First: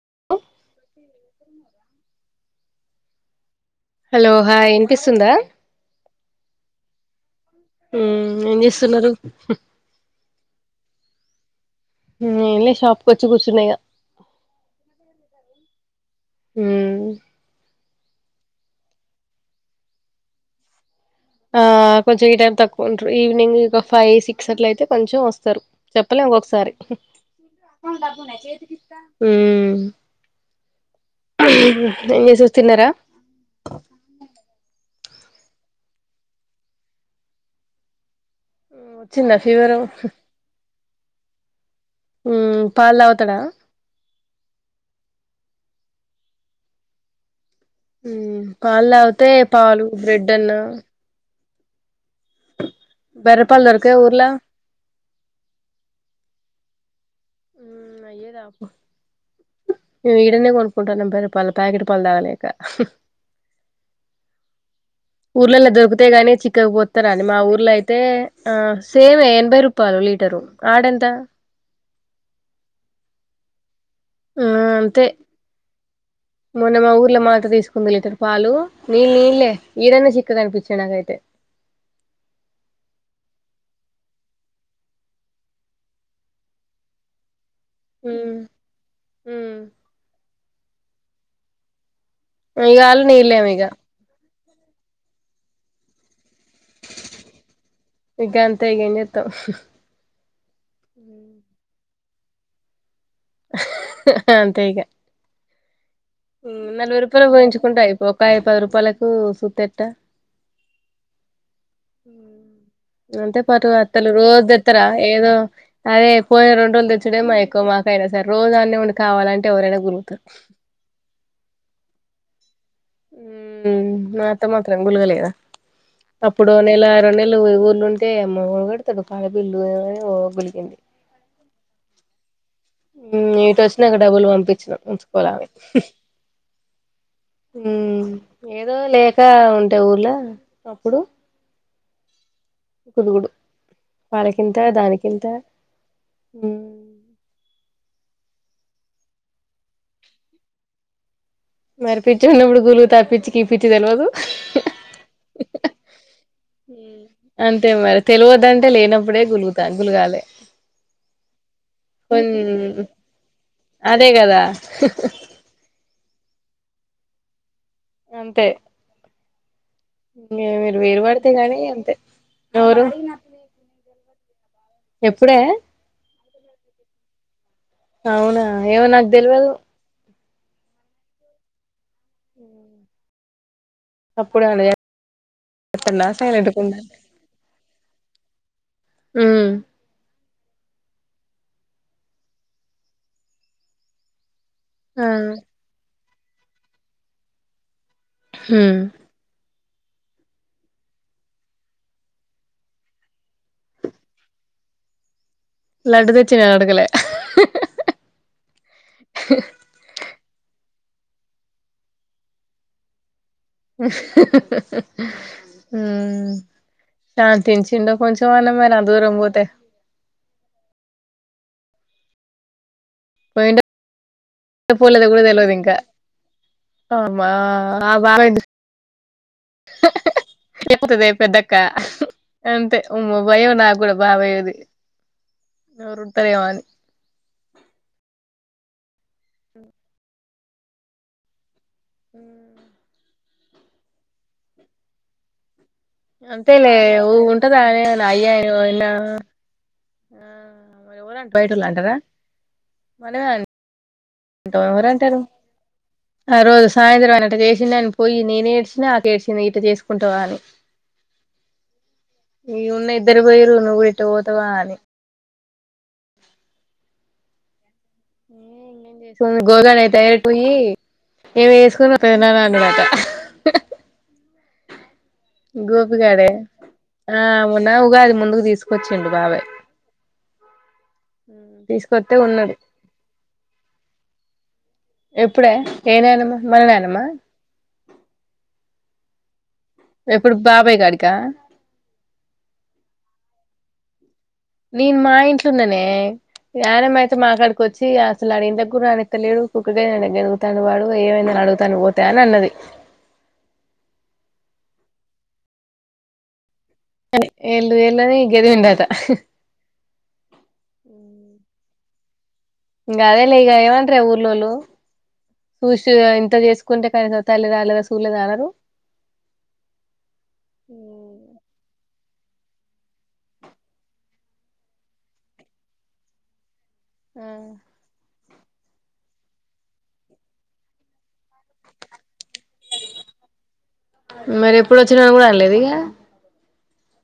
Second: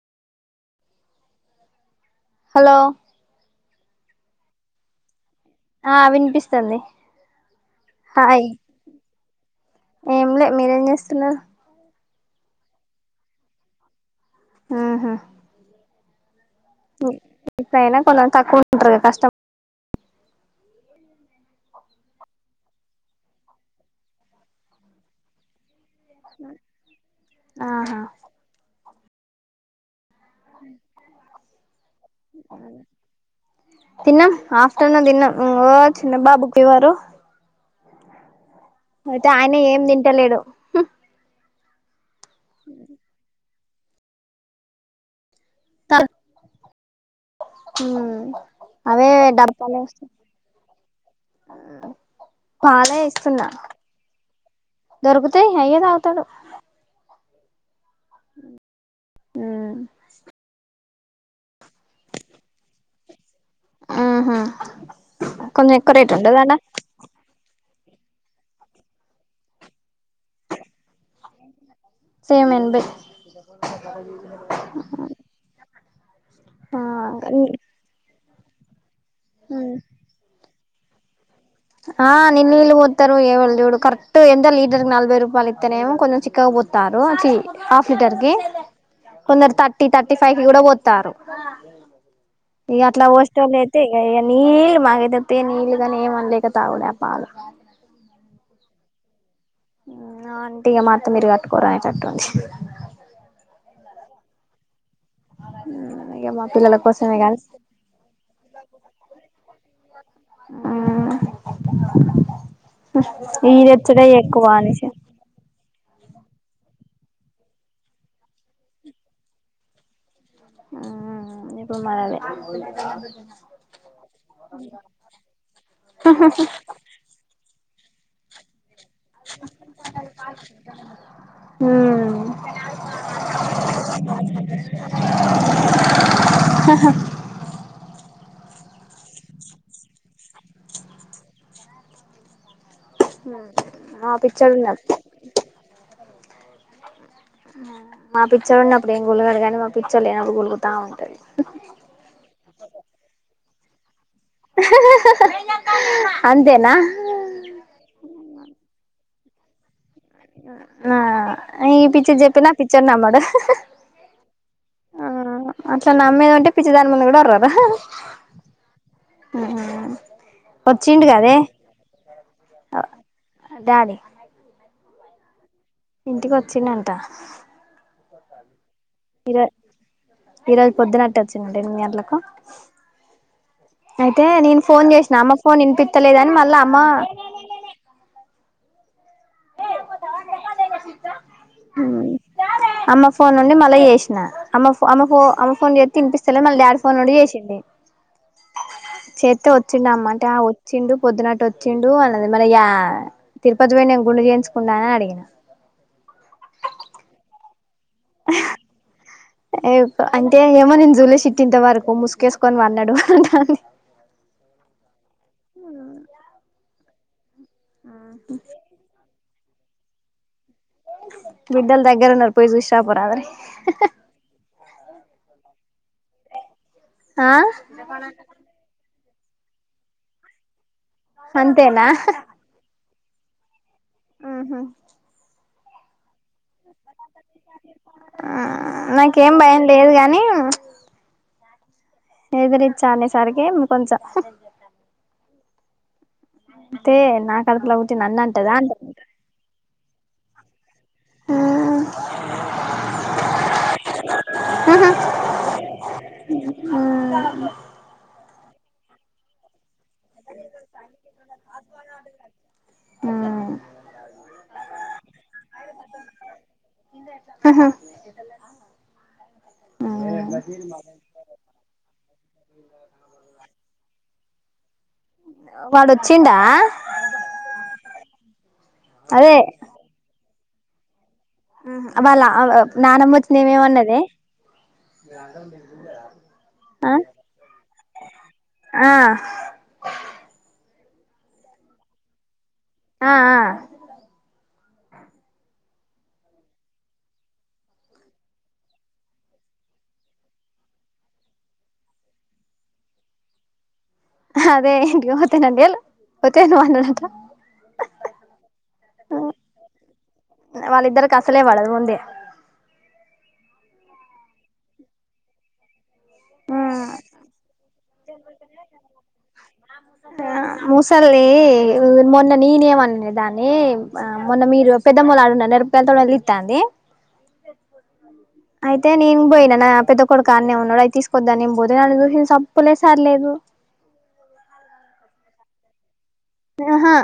[unintelligible] Hello hello hi ఇన్పిస్తుందా ఆ విన్పిస్తుంది ఉమ్ హాయ్ ఏం చేస్తున్నారు ఏంలే మీరేం జేస్తున్నరు ఏం లే షాప్ కొచ్చి కూచూన్నా ఇగ ఉమ్ ఉ ఉల్లిపాయ పో తక్కువంట కష్టం ఆ కొంచం టైం తక్కువ ఉంటారు ఈవినింగ్ ఒక ఫైవ్ సిక్స్ అట్ల అయితే కొంచెం వస్తారు చెప్పలేము ఒకసారి ఆహా ఉ ఏం చేసేవ్ తిన్నరా టన్ను దిన్నం ఓ చిన్న బాబుకి ఫీవరు అయితే వచ్చిందా ఆయనే ఫీవరు ఏం తింటలేడు హు ఊ పాల్ తాగుతడా తాగ్ మ్మ్ పాలు అవే తాగుతే పాలు బ్రెడ్ అన్నా ఆ పాలే ఇస్తున్నా బెర్రపాలు దొరకయా ఊర్లా దొరుకుతాయి అయ్యే తాగుతాడు ఉమ్ మేం ఈడనే కొను కుంటనం పదిరూపాలు ప్యాకెట్ పాలు తాగలేక ఆహా ఊర్లలో కొంచెం ఎక్కువ దొరికితే రేట్ గాని ఉంటదాడా చిక్కగపోత్తారుని మా ఊర్లో అయితే తే ఆ సేమే ఎనభై రూపాయలు లీటరు ఆడెంత సేమ్ ఎన్బై అహ ఆ అంతే మొన్న మా ఊర్లో మాత్త తీసుకుంది లీటర్ పాలు నీళ్ళు నీళ్ళే ఉమ్ ఈడన్న చిక్కగని పి చ్చేనాగైతే ఆ నిన్నీ నీల్ పోత్తారు ఏవళ్ చూడు కరెక్ట్ ఎంత లీటర్ కి నలభై రూపాయలు ఇత్తనేమో కొంచెం చిక్కగ పోత్తారు, చి హాఫ్ లీటర్ కి ఉమ్ కొందరు ఉమ్ థర్టీ థర్టీ ఫైవ్ కి కూడా పో తారు ఇగ అట్ల పోసేటోల్ల యితే ఇగ నల్ బగదతి నీల్గాని ఏ అనలేక తాగుడా పాల చే చేత్తావ్ అంటీ ఇగ మాత్ర మీరుగాట్టుకోరా చట్టన్ంచి అంతేగా ఇక మా పిల్లల నలభై కోసమే రూపాయలు కానీ పోయించుకుంటా ఇ ఒక పది రూపాయలకు సూతిట్ట అంతే ఈ పాటు తెచ్చుడే అత్తలు ఎక్కువ అనేసి రోజెత్తరా ఏదో అదే పోయి రెండు రోజులు తెచ్చుడే మయక్కుమా నైనా సరే రోజు అన్నేఉండి కావాలంటే ఎవరైనా గొనుగుతారు ఆనీకు మారాలి హ మాత్త మాత్రం గులుగలేదా అప్పుడు నెల ఆరో నెలలుఊ అంటే అమ్మ ఇడు కాాల బిల్లు గులికింది ఇటుొచ్చినాక డబ్బులు పంపించినం ఉంచుకోలమె ఏదో లేక ఉంటే ఊర్ళ అప్పుడు కుదుగుడు మా పిచ్చోడు వాళ్ళకింత ఉన్నాడు దానికింత హ మా పిచ్చర్ ఉన్నప్పుడు ఏం గులుగాడు కాగానీ మా పిచ్చర్ లేనప్పుడు గులుగుతా ఉంటది పి తెలవాదు అంతేనా బడ గులుతాని ఆ ఈ కొ పిచర్ చెప్పినిన ఆ పిక్చర్ నమ్మడు అదే కదా ఆ అట్లా నమ్మేది అంటే పిచ్చ దా ముంది కూడా అర్రదా అంతే హా మీరు వేరు పడితే గానీ అంతే న డాడీ ఎప్పుడే ఇంటికి వచ్చిందంట అవునా ఎవన్గదిల్వ ఇరజళ పొద్దునట్టు అచ్చి నడియర్ల హా అయితే నేను ఫోన్ చేసినా అమ్మ ఫోన్ చేత్తుండా వినిపిచలేద అని సైలెంట్ మళ్ళా అమ్మ గుండా హ్మ్ హ్మ్ అమ్మ ఫోన్ నుండి మళ్ళ చేసినా అమ్మ ఫో అమ్మ ఫో అమ్మ ఫోన్ చే తినిపిస్తలే మళ్ళీ డాడ్ ఫోన్ నుండి చేసింది హ్మ్ చేత్తే వచ్చిండు అమ్మ అంటే ఆ వచ్చిండు పొద్దునట్టు వచ్చిండు అది మన యా తిరుపతి పోయిండు గుండె చేయించ్ ఉన్నావా అని అడిగిన లడ్డు తెచ్చినే అడగలే ఏవ్ అంటే ఏమో నేను జూలే చిట్టి ఇంత వరకు ముసుకేసుకొని పన్నాడు అంట ఆ ఆ నా తించిండ కొంచెం అన్న మనా అ దూరం పోతే బిడ్డలు దగ్గర ఉన్నారు పోయి చూష్ [unintelligible] పోలేద కూడా తెలవదు ఇంకా ఆ అమా ఆ బాగా పెట్ ఎపోతదే పెద్దక్క అంతేనా అంతే అమ్మో భయం నాకు కూడా బా పోయేది ఎవరు ఉంటారేమో ఆ న ఇంకేం భయం లేదు కానీ అని ఎదురు ఇచ్చాలేస్ సరికేంది కొంచెం అంతే లే అయితే ఊ నా ఉంటదా కడుపులో పుట్టి నా నన్ను అంటదా అయ్యాను అంటా నా ఆ మరి ఎవరంట బయట వాళ్ళు అంటారా మనమే అం అంటా ఉహు ఎవరుంటారు ఆ రోజు ఉహు సాయంత్రం ఆయన అట్ట చేసిందని పోయి నేనే ఏడ్చినా ఆక ఏడిచింది ఇట చేస్ కుంటావా అని ఈ ఉన్న ఇద్దరు పోయరు నువ్వు ఇట్టు పోతావా అని ఆహా చేసుకుంది గోదారినేయి ఉహు తయారిపోయి నెనే సుకుని తిన్నా అన్నామాట వాడు గోపిగాడే వచ్చిండా మొన్నా ఉగాది ముందు తీసుకొచ్చిండి అదే బాబాయ్ తీసుకొత్తె వాళ్ళ ఉన్నడు నానమ్మ వచ్చింది ఏమేమన్నది ఎప్పుడే ఏనానమ్మ ఆ మననానమ్మా ఆ ఎప్పుడు బాబాయ్ కాడికా ఆ నేను మా ఇంట్లొఉన్ననే నానమ్మ అయితే మా కాడికి వచ్చి అసలు ఆడ ఇంటి దగ్గుర అనెక్కలేడు కుక్కగా అడుగుతాను వాడు ఏమైందని అడుగుతాను పోతా అని అన్నది అదే [unintelligible] కనే ఏళ్ళు ఏళ్ళని గేరిందు అట వాళ్ళిద్దరికి అసలే పడదు ముందే ఇంగ అదే లే ఇగ ఏమంటారు ఊరిలోళ్ళు చూస్ హ్మ్ సూలేదా అనరు ముసలి మొన్న నేనేమన్ననే దాన్ని ఆ మొన్న మీరు పెద్దమ్మ ఆడున్న మిరపకాయలతో అలితండి ఆ అయితే నేను పోయినా నా పెద్ద కొడు కాడన్నె ఉన్నాడు అది తీసుకొద్దాం నే పోతే నన్న చూసి సప్పులే సర్లేదు మరి ఎప్పుడు వచ్చిన కూడా లేదుగా ఆహా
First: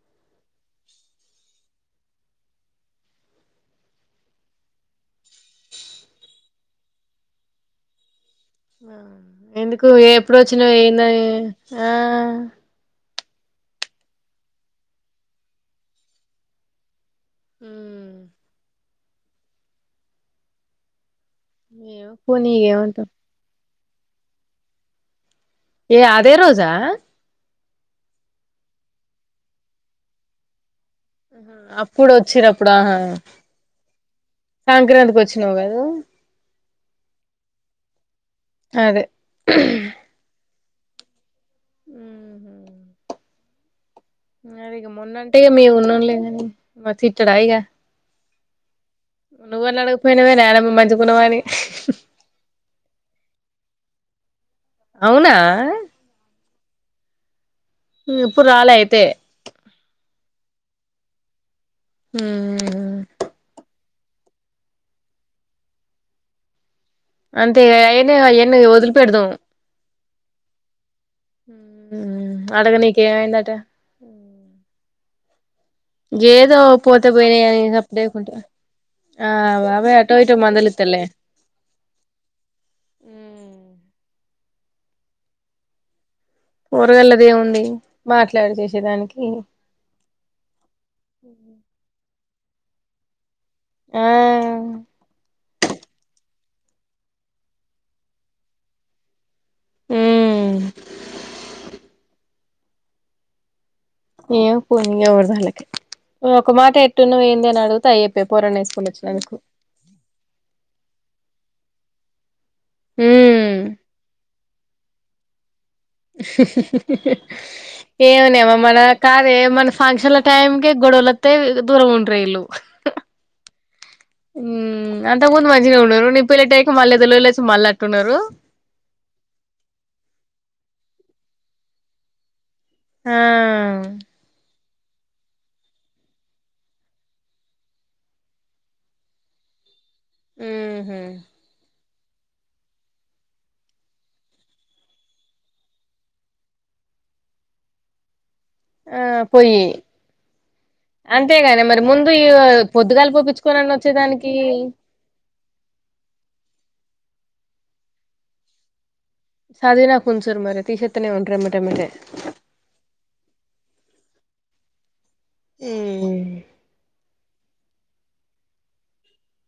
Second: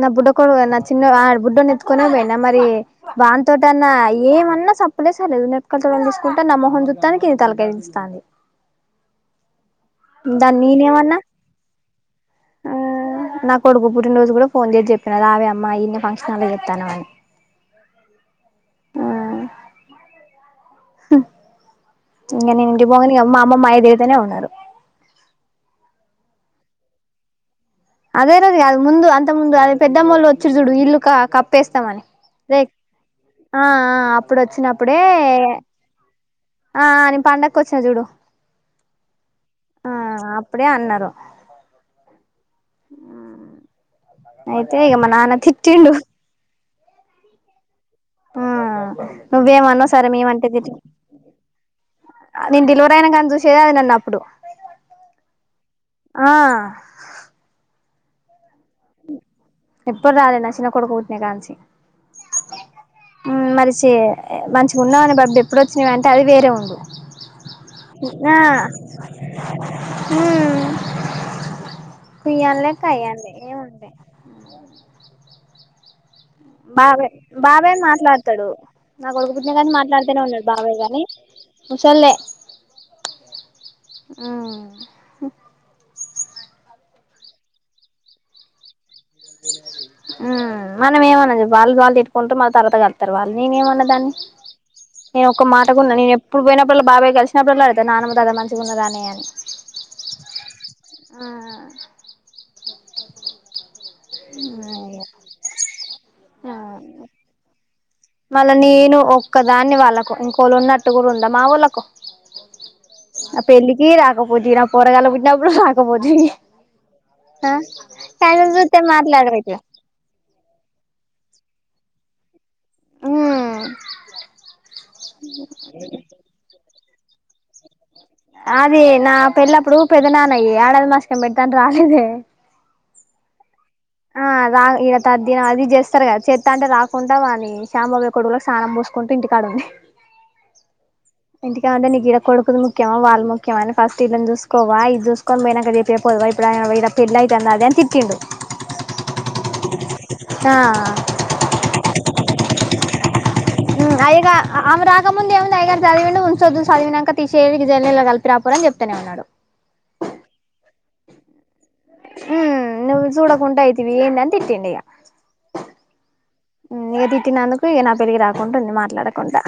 నా బుడ్డ కొడుకు నా చిన్న బుడ్డొడి నెత్తుకునే పోయినా మరి వాని తోటన్నా ఏమన్నా సప్పులేసర్లేదు నెట్కల తోట తీసుకుంటే న మొహం చుత్తానికి తలకాయ్ నొస్తాంది ఆ ఎందుకు ఎప్పుడు వచ్చినా ఏన్నా నేనేమన్నా ఆ నాకు కొడుకు పుట్నరోజు కూడా ఫోన్ చేసి చెప్పినా రావే అమ్మా ఈడన్నె ఫంక్షన్ అలా చేత్తానం అని మ్ మ్ మ్ ఏమో ఇంక పోనీ ఇగ నేనింటికి ఏమంటాం పోంగనె అమ్మ అమమ్మ ఏయిది అనే ఉన్నారు అదే రోజా అదేరోజు కాదు ముందు అంతకు ముందు అదే పెద్దమ్మొళ్ళు వచ్చిరు చుడు ఇల్లు కప్పేస్తామని అప్పుడు రేక్ వచ్చినప్పుడు ఆహా ఆ అప్పుడు వచ్చినప్పుడే సంక్రాంతికి వచ్చినావు కదా ఆ. నెన్ పండక్కొచ్చిన చూడు అదే ఆ అప్పుడే అన్నారు మ్ అది ఇక మొన్నంటే ఇక మేము తిట్టిండు ఉన్నాంలేగాని మరి తిట్టాడా అయ్య ఆ నువ్వు నా నువ్వేమన్నావ్ సరే అడగపోయినావే మేమంటే తిట్టి నానమ్మ మంచిగున్నవా అని అప్పుడయినా కానీ చూసేది అది నన్న అప్పుడు అవునా ఆ అమ్ ఇప్పుడు రాల అయితే ఎప్పుడు రాలే నా చిన్న కొడుకు పుట్టిన కాడ నుంచి హమ్ ఆమ్ మంచిగా మంచిగా ఉన్నావని డబ్బు ఎప్పుడు వచ్చినావి అంటే అది వేరే ఉండు అంతే అయనే ఆ అయన్ని వదిలి పెడదాం ఉమ్ ఉయ్యాలా అడగ లేవు కయ్యాలు లేవు నీకేమైందట ఏముంటాయి ఏదో పోతే బాబాయ్ పోయినాయి అని బాబాయి సప్పుడేకుంటా మాట్లాడతడు నా ఆ కొడుకు పుట్టిన కానీ బాబాయ్ అటో మాట్లాడుతనే ఇటో ఉన్నాడు బాబాయ్ గాని మందలిత్తలే ముసల్ధే మ్.. - పోరగాల్లదేముంది మాట్లాడి చేసేదానికి ఆమ్ మనం ఏమన్నాం చెప్పు వాళ్ళది వాళ్ళే ఉంటూ మా తర్వాత కడతారు వాల్ నేనేమన్న ఆ దాన్ని నే ఒక మాట నేను ఎప్పుడు పోయినప్పుడల్లా బాబాయి కలిసినప్పుడల్లా అడుగుతా నాన్నమ్మ తాత మంచిగున్నదానే అని ఉమ్ ఆమ్ ఏం పోని ఎవరిది వాళ్ళకే ఒక మాట ఎట్టున్నావ్ ఏంది అని అడుగు మళ్ళా నేను ఒక్కదాన్ని వాళ్ళకు ఇంకోళ్ళు ఉన్నట్టు కూడా ఉం మా వోళ్ళకు నా ఉమ్ పెళ్ళికి రాకపోతివి నా పోరగాల్ల పు డబ్బులు హా ఏమో కన్నులు నేమో మన జూత్తే కాదే మాట్లాడవు ఇట్లా మొన్న ఫంక్షన్ ల టైమ్ కే గొడవలొత్తయి దూరంగా ఉంటారు ఇళ్లు ఉమ్ ఉమ్ అంతకు ముందు మంచిగా ఉండే వాళ్లు నీ పెళ్లి అయ్యె టైం మల్ లేదలచ్ మల్ల ఆది నా పెళ్ళప్పుడు పెద్ద నాన్నయ్యి ఆడది మస్ నే బెడతాను రాలేదే ఆ ఆ రాద ఇలా తద్దిన అది చేస్తారు కదా చెత్త అంటే రాకుండా వాని సాంబాయ కొడుకులకి స్నానం పోసుకుంటే ఇంటికాడు ఉంది ఉహు ఇంటికాడ ఉంటే నీకు ఈడ కొడుకుది ముఖ్యమా వాళ్ళ ముఖ్యమా అని ఫస్ట్ ఇళ్ళని చూసుకోవా ఇది చూసుకొని పోయినాక చెప్పే పోదువా ఇప్పుడు ఇడ పెళ్లి అయితాంది అది అని తిట్టిండు ఆ పోయి ఆ అంతేగాని మరి ముందు ఇగా పొద్దుగాల పోపిచ్చి అ ఇగా ఆమే రాగ ముందు ఏం నాయ్య గారు చదివి విండు ఉంచోద్దు చదివినాక తీసేరి జల్లో కలిపిరా పోరా అని చెప్తనే ఉన్నాడు సధివిన కొంచం నా మరి తీసెత్తనే ఉంట హమ్ నువ్ చూడకుంటే అయి వియ్యండని తిట్టిండు ఇగ ఉమ్ నే తిట్టినందుకు ఇగ నా పెళ్లికి రాకుండా ఉండు మాట్లాడకుండా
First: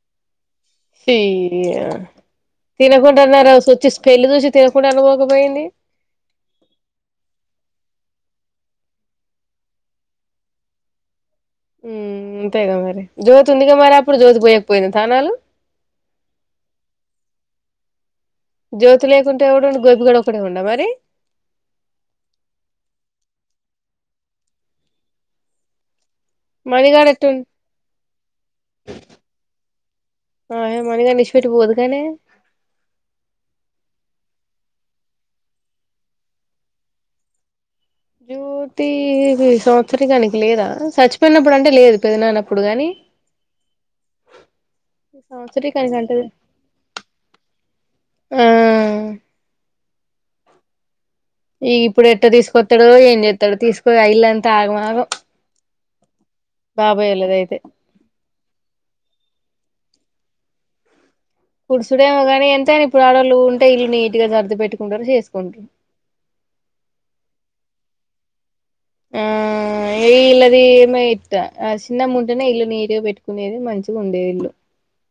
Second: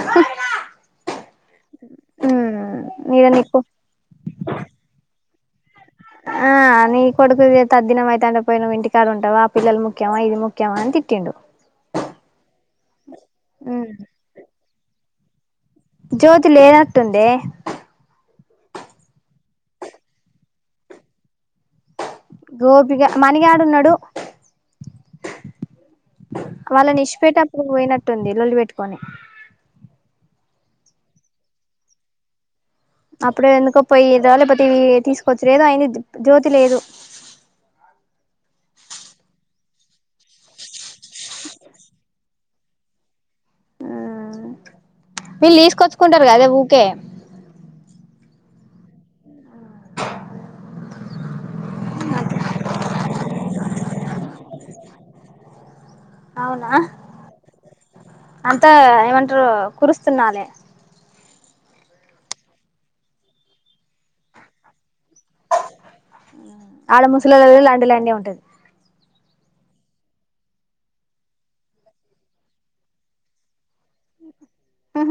డే రి యా ఉమ్ ఇగ తినకుంటన్నారా నీకు సొచ్చి స్మెల్ చూసి తినకుంట అన్నా పోకపోయారు ది దంటో పోయిన్నావ్ ఇంటికాడ ఉంటావా పిల్లలు ముఖ్యమా ఇది ముఖ్యమా అని తిటిండు ఉ అంతేగా మరి జ్యోతి ఉందిగా మరి అప్పుడు జ్యోతి పోయకపోయింది స్నానాలు జ్యోతి లేనట్టుందే జ్యోతి లేకుంటె ఎవడు ఉండు గోపిగడ ఒకడే ఉండ మరి గోపిగా మనిగాడున్నాడు వాళ్ళ మణిగాడు నిష్పేట ఎట్టుండు అప్పుడు పోయినట్టుంది లొల్లి పెెట్టుకొని ఆ ఏమనగా నిషిపెట్టి పోదుగానే అప్పుడే ఎందుకో పోయీదొల్లే ప్రతీ తీసుకోచీరి ఏదో అయింది జ్యోతి లేదు జ్యోతి సంవత్సరీకానికి లేదా సచ్చిపోయినప్పుడు అంటే లేదు పెదనానప్పుడు కానీ వీళ్ళు తీసుకొచ్చుకుంటారు కదే ఊకే ఆ ఈగా ఇప్పుడు ఎట్ట తీసుకొస్తాడో ఏం చేస్తాడో తీసుకోపోయి ఇయిల్లంతా ఆగమాగం అవునా బాబోయలేద అయితే అంతా ఏమంటారు కురుస్తున్నాలి కుడుచుడేమో కాని ఎంత అైనా ఇప్పుడు ఆడళ్ళు ఉంటే ఇల్లు నీటుగా సర్ది పెట్టుకుంటారు చేసుకుంటారు ఆడా ముసలల వలాండ లాండే ఉంటది ఆ ఏ ఇల్ళది ఏమ ఇ ఆ చిన్న ముంటనే ఇల్లు నీటుగా పెట్టుకునేది మంచిది ఉండేది ఆహ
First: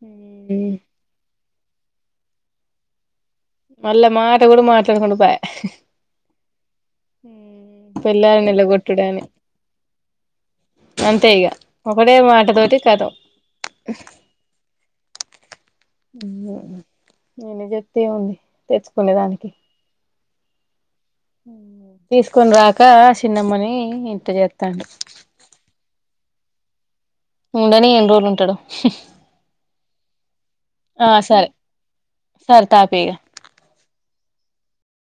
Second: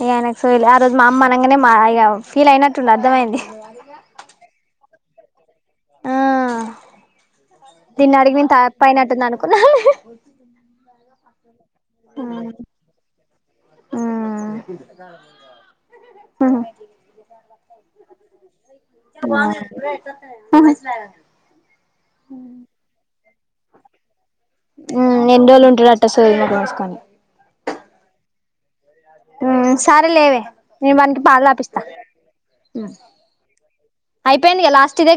ఇగ ఆయనకు సోయీలే ఆ రోజు మా అమ్మ అన్ నంగానే మా ఇగ ఫీల్ అయినట్టుండు అర్థమైంది మళ్ళ మా అక్క కూడా మాట్లాడుకుండా పాయ్ ఆ దీన్న అడిగి పెళ్ళాలని మేను నిలగొట్టుడని తప్పయినట్టుంది అనుకున్నా లె అంతే ఇగ ఒకటే మాటతోటి కతో నేనుజతే ఉంది తెచ్చుకునేదానికి తీసుకొని రాక చిన్నమ్మని ఇంటి చేస్తాడు త కోసుకని ఉండని ఎన్ని రోజులు ఉంటాడు మ్ సరే లేవే నేను ఆ వానికి పాలు సరే పాటిస్తా సరే తాపి ఇగ అయిపోన్ గ లాస్ట్ ఇదగ